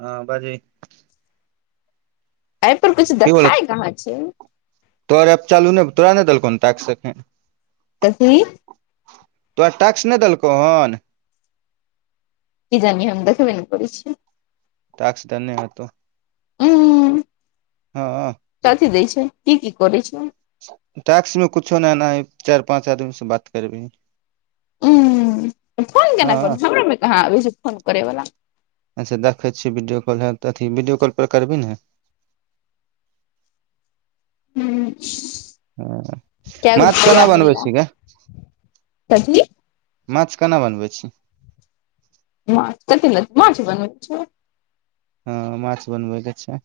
हँ बाजही एहि पर कुछ देखाय कहाँ छै तोर एप चालू नै तोरा नै दलकौ न ताकस अखन कऽभी [unintelligible] तोरा टैक्स नै देलकौ हन की जाने हम देखबे नै करै छीयै टाक्स धन्यहेतौ उंम्म हँ कथी दै छै ई की करै छै टाक्स मे कुछो नै एनाहि चारि पाँच आदमी स बात करबी ही ऊ फोन केना कर हँ हमरामे कहाँ अबै छै फोन करैवला अच्छा दखै छीयै वीडियोकाॅल ह त अथी वीडियो कॉल करबी ने हू हँ माछ केना बनबै छी गे कथी माछ कना बनबै छी मछ क ल मछ बनबै छै [unintelligible] हँ माछ बनबैके छै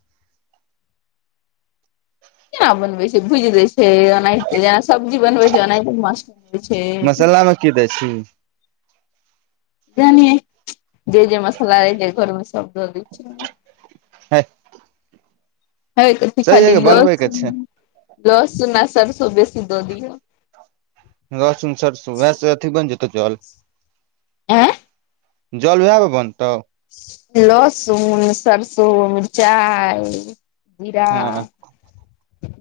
केना बनबै छै भूज देै छै ओनाहिते जेना सब्जी बनबै छै ओनाहिते मस बनै छै [unintelligible] की दै छी जानीये जे जै मसला अई घर मे से शब्द द दै छियै ओईमे हे हे की सहिये खाली गे बनबै के लसुन छै लसुन आ सरसो बेसी द दियौ रसून सरसो वसी बन जेतौ जल [unintelligible] जल वएह पर बनतौ लहसुन प्याज सरिसो मिरचाइ जीरा हँ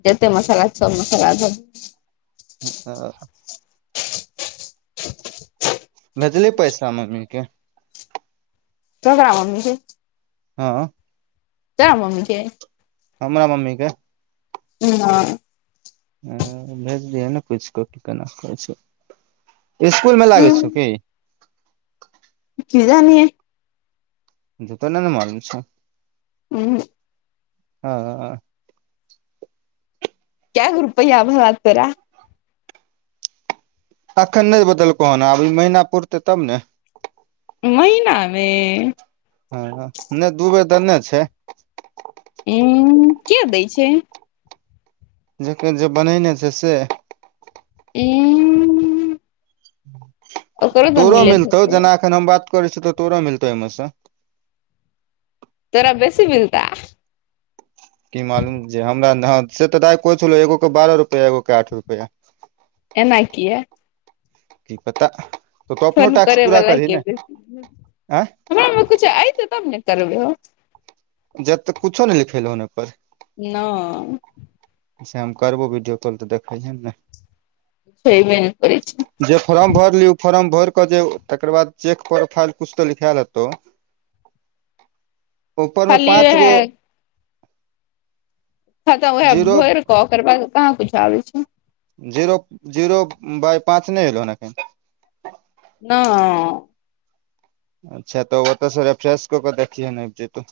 जतेक मसाला सब मसाला दब [unintelligible] भेजलिही पैसा मम्मी के [unintelligible] मम्मी के हँ तऽ मम्मीे के हमरा मम्मी के नहि ह भेजदियो नऽ कुछ क केना कहै स्कुल मऽ लागै हूं छ की की [unintelligible] [unintelligible] नहि नऽ मालूम छै उ हूँ हँ केयगे रुपया भेला तोड़ा अखन नहि बतेलको हन अब ई महिना पूुरते तब ने महिना मे हँ नहि दू बेर देने छै उ कए दै छै जेकर जे बनेने छै से ई तोरो मिलैत मिलतौ हेतै जेना एखन हम बात करै छि तऽ तोरो मिलतौ ओहिमे सऽ तोरा बेसी बिलताऽ की मालूम जे हमरा से तऽ दाई कहै छलौ एगो के बारह रुपआ एगो कऽ आठ रुपआ एना कीयै कि पता तू अपनो फोन टास्क करै पूरा वला करही के, ने आँय हमरा मे कुछ अयते तब नऽ करबै हो जबतक कुछो नहि लिखेलौहन ओइ पर नई हम करबो वीडियो कॉल तऽ देखैहि नऽ हेबै ने करै छै जे फरम भरलीही ओ फरम भैर के जे तकर बाद चेक फाइल कुछ तो लिखायल हेतौ उपरमे खाली पाँच गो वैह हं त उएह जीरो भैर कऽ ओकर बाद कहाँ कुछो आबै छै जीरो जीरो बाइ पाँच नहि एलो हन एखन नइ अच्छा तऽ ओतऽ सऽ रेफ्रेश कऽ कऽ देखियैन औतै तऽ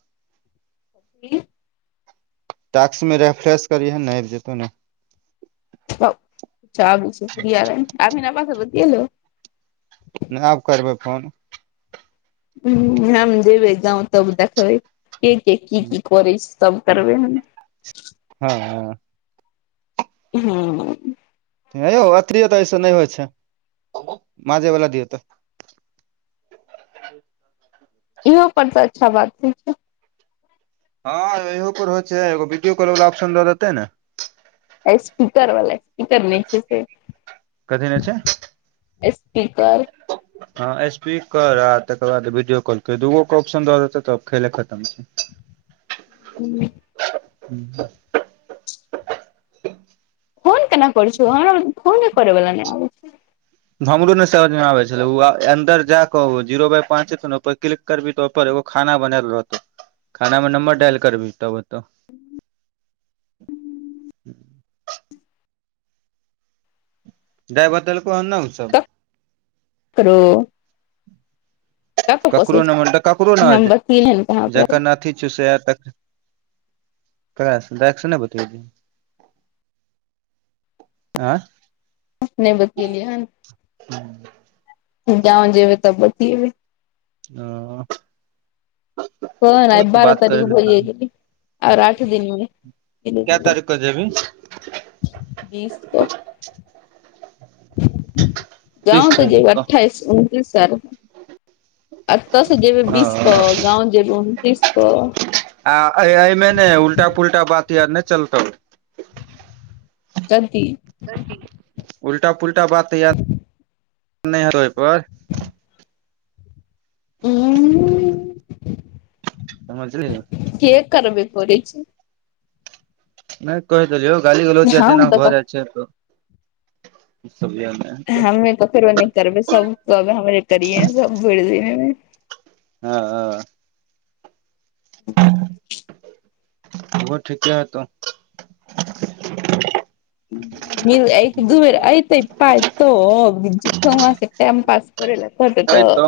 [unintelligible] टास्क मे रेफ्रेश करयहे ने आबि जेतौ नऽ [unintelligible] नहि आब करबै फोन हू हम देबै गाँव तब देखबै के के की की करै छै तब करबै हम हँ हँ हू हे यौ अथरी तऽ अइ स नै होइ छै माँजेवला दियौ तऽ इहो पर तऽ अच्छा बात छै हँ इहो पर होइ छै एगो वीडियो कॉल वला ऑप्शन दऽ देते नऽ स्पीकर वाला स्पीकर नै छैे से कथी नहि छै स्पीकर हँ स्पीकर आ तकर बाद वीडियो कॉलके दऽ दुगोके ऑप्शन दऽ देतै तऽ खेले खतम छै [inaudible] हू [unintelligible] [unintelligible] फोन केना करै छु हमरा फोने करै बला नहि आबै [inaudible] हमरो ने समझ मे आबै छलै ओ अन्दर जााकऽ जीरो बाइ पाँच एतै ने ओइ पर क्लिक करबी तो ओपर एगो खाना बनैल रहतौ खाना मऽ नंबर डायल करबिही तब एतौ दाई बतेलकौ हन नई उ सब तऽ करो ककरो छै नै मोन तअ ककरो हम नै बतियेलियै हन कहाँ ओकरा जखन अथी छै से आ तकरै [unintelligible] हैं नहि बतएलियै हन [unintelligible] गाँव जेबै तऽ बतीब गाँव जेबै तब बतयेबै ओ कह तऽ बारह बात तारीख करे भैये गेलय ओर आठ कै दिनमे तारीख के जेबही बीस कऽ तीस गाँव तअ तारीख जेबै क अठाइस उनतीस सर अतऽ सऽ जेबै बीस क गाँव जेबै उनतीस क आ ऐ-ऐ मे ने उल्टा - पुल्टा बात और नै चलतो कथि उल्टा-पुल्टा बात या नैै हेइत ओय पर [unintelligible] समझलीहि के करबे करै छै नै कहिय देलियौ गाली- गलौज जे -जेना हम तऽ भऽ जाइ छै हम नै ककरो नै करबै सब के कहबै हमरे करिये सब भेर दिन मे ह ह [unintelligible] ओही ठीके हेतोउ [unintelligible] नैयो एक- दू बेर ऐतै पाइ तब [unintelligible] टाइमपास तोरे लअ फट तऽ एतौ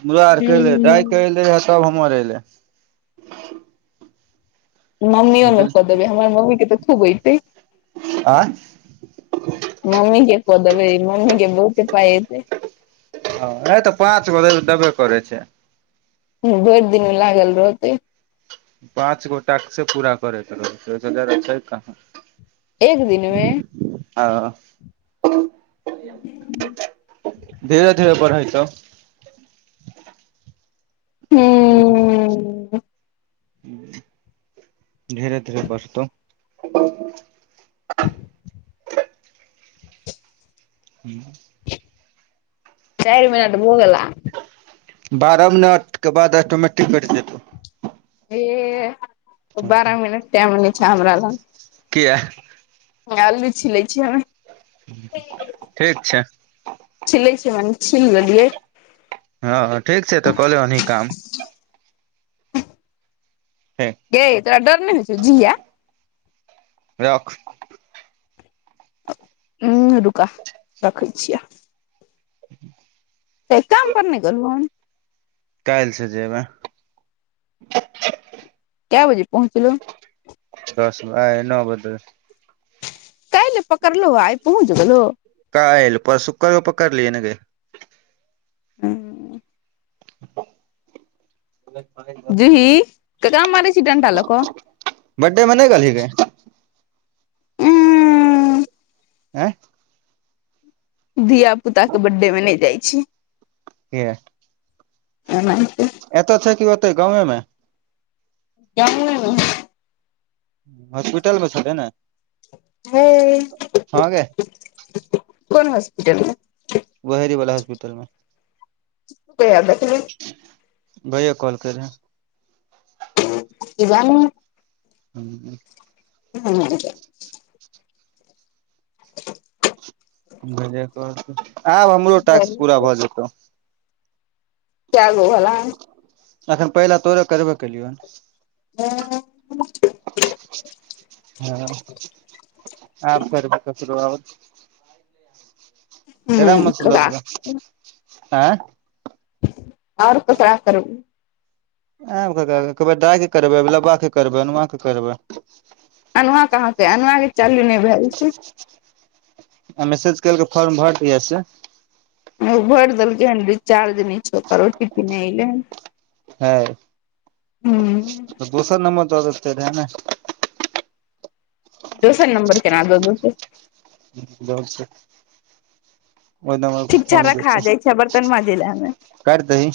हमरा औरके एलै दाय हूँ कऽ एलै या तब हमर एलै मम्मीयो मऽ कदै बुझल या खो देबै हमर मम्मी के तऽ खुब अयते तऽ मम्मी के कऽ देबै मम्मी के बहुते पाइ औतै नहि तऽ पाँच गो लेल देबे करै छैय भैर दिन मऽ लागल रह तै पाँच गो टास्के पूरा करै के रहतै छै ओय से ज्यादा छै कहाँ एक दिनमे हँ [inaudible] धीरे -धीरे बर हेतो भेजु हूँ धीरे- धीरे बढ़तौ हू चैर मदिना तऽ भऽ गेला बारह मिनट कऽ बाद ऑटोमेटिक कैट जेतौ एह बारह मिनट टाइम नैह छै हमरा लग किया आ अल्लू छिलै छी हम ठीक छै छिलै छै माने छिल लेलियै हँ-हँ ठीक छै तऽ कले ओनहि काम हे गै तोरा डर नेै होय छौ जिया रख हू रुका रखै छियै। तऽ आय काम पर नहि गेलहौं। काल्सँ जेबै। कएऽ बजे पहुँचलो दस आय नो बजे [unintelligible] काइल पकड़लहो आइय पहुँच गेलो काइल पर सुकर कऽ पकड़लियै न गे हू [inaudible] जूही ककरा मारै छी डंटा लऽ कऽ बडडे मऽ ने गेलहि गे उं हैं धिया पुताक के बर्थडेमे नहि जाइ छी। किए ओनाइते एतऽ छै की ओते गावमे में गावमे हॉस्पिटल मऽ छथिन नऽ हेय गे कोन हॉस्पिटलमे बहेड़ी वलाा हॉस्पिटल मे। [unintelligible] भैय कहलके रेह [unintelligible] हूँ। [unintelligible] भेजे आब हमरो टास्क पूरा भऽ कै जेतौ। कैय गो भेलाह अखन पहिलाे तोरे करबो केलियौ हन। [inaudible] [unintelligible] हँ आब करबय ककरो आओर। ड्रम मऽ सऽ लऽ ककरा लिअ। आओर ककरा करू [unintelligible] आबै ककरा दाइ के करबै गुलबाक के करबै अनु करबै [unintelligible] अनुआ कहाँके अनुआ के चालू नहि भेल छै। आ मैसेज केलक फोर्म भर दिया से भरि देलकै हन रिचार्ज नहि छै ओकर ओ टी पी नहि एलै हन। हेय हूँ। तऽ दोसर नंबर द देतय रहे नऽ दोसर नंबर केना दऽ देतय। [unintelligible] ओहि नंबर पर ठीक छै फोन रखा जेतो जाइ छै बर्तन माजे ले हमे काटि दही।